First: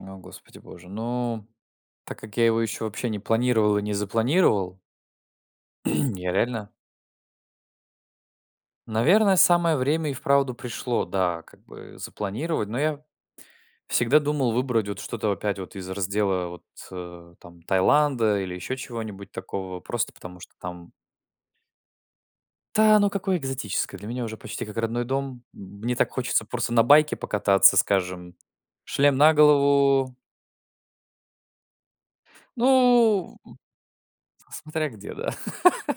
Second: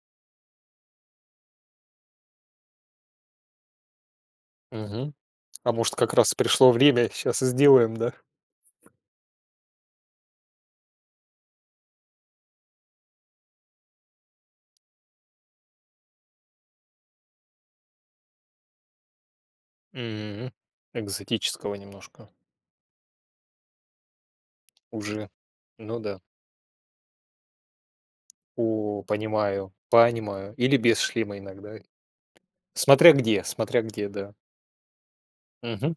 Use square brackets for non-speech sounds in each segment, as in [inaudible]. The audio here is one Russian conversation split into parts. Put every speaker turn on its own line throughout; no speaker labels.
О, Господи боже, ну, так как я его еще вообще не планировал и не запланировал
Мгм. А может, как
[clears throat] я
раз
реально
пришло время, щас и сделаем, да.
наверное, самое время и вправду пришло, да, как бы запланировать. Но я всегда думал выбрать вот что-то опять вот из раздела вот, э-э, там Таиланда или еще чего-нибудь такого, просто потому что
Мм.
там
Экзотического немножко.
Та оно какое экзотическое, для меня уже почти как родной
Уже.
дом. М мне
Ну
так
да.
хочется просто на байке покататься, скажем,
О-о,
шлем на
понимаю,
голову.
понимаю. Или без шлема иногда. Смотря
Ну,
где. Смотря где, да.
в с смотря где, да.
Мгм.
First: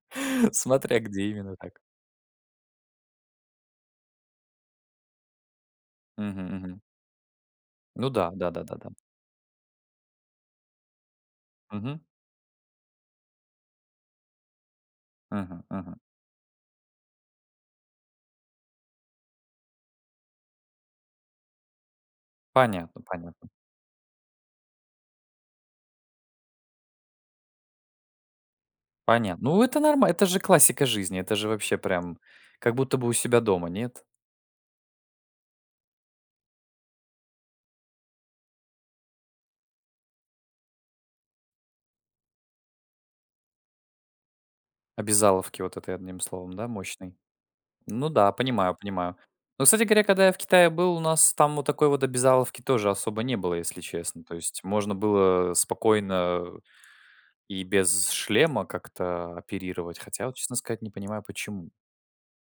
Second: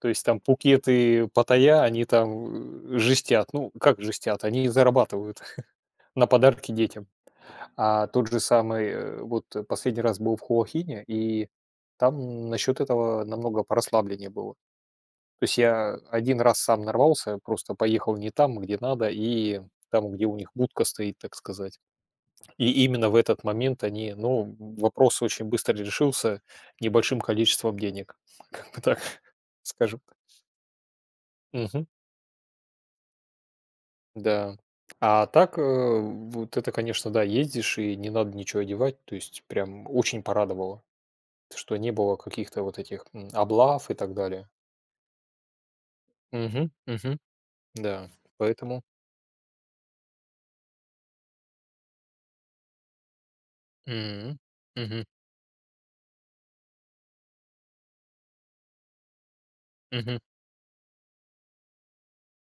То есть там Пхукет
Смотря где
и
именно. Так.
Паттайя, они, там, э-э, жестят. Ну, как жестят, они зарабатывают [chuckles] на
Мгм.
подарки
Мгм.
детям. А
Ну
тот
да.
же
Да, да, да,
самый,
да.
э-э, вот последний раз был в Хуахине, и
Мгм.
там насчет этого намного порасслабленнее было. То есть
Мгм.
я
Мгм.
один раз сам нарвался, просто поехал не там, где надо, и там, где у них будка стоит, так сказать. И
Понятно,
именно в этот
понятно.
момент они ну, в вопрос очень быстро решился небольшим количеством денег. Как бы так,
Понятно. Ну, это
скажем.
норма это же классика жизни. Это же вообще
Мгм.
прям как будто бы у себя дома, нет?
Да. А так, э-э, вот это конечно, да, ездишь, и не надо ниче одевать. То есть прям очень порадовало, т что не было каких-то вот этих, мм, облав и так далее.
Обязаловки вот этой одним словом, да,
Мгм.
мощной.
Мгм.
Ну
Да.
да, понимаю,
Поэтому.
понимаю. Но, кстати говоря, когда я в Китае был, у нас там вот такой вот обязаловки тоже особо не было, если честно. То
Мм.
есть можно
Мгм.
было, э, спокойно и без шлема как-то оперировать,
Мгм.
хотя, вот честно сказать, не понимаю, почему.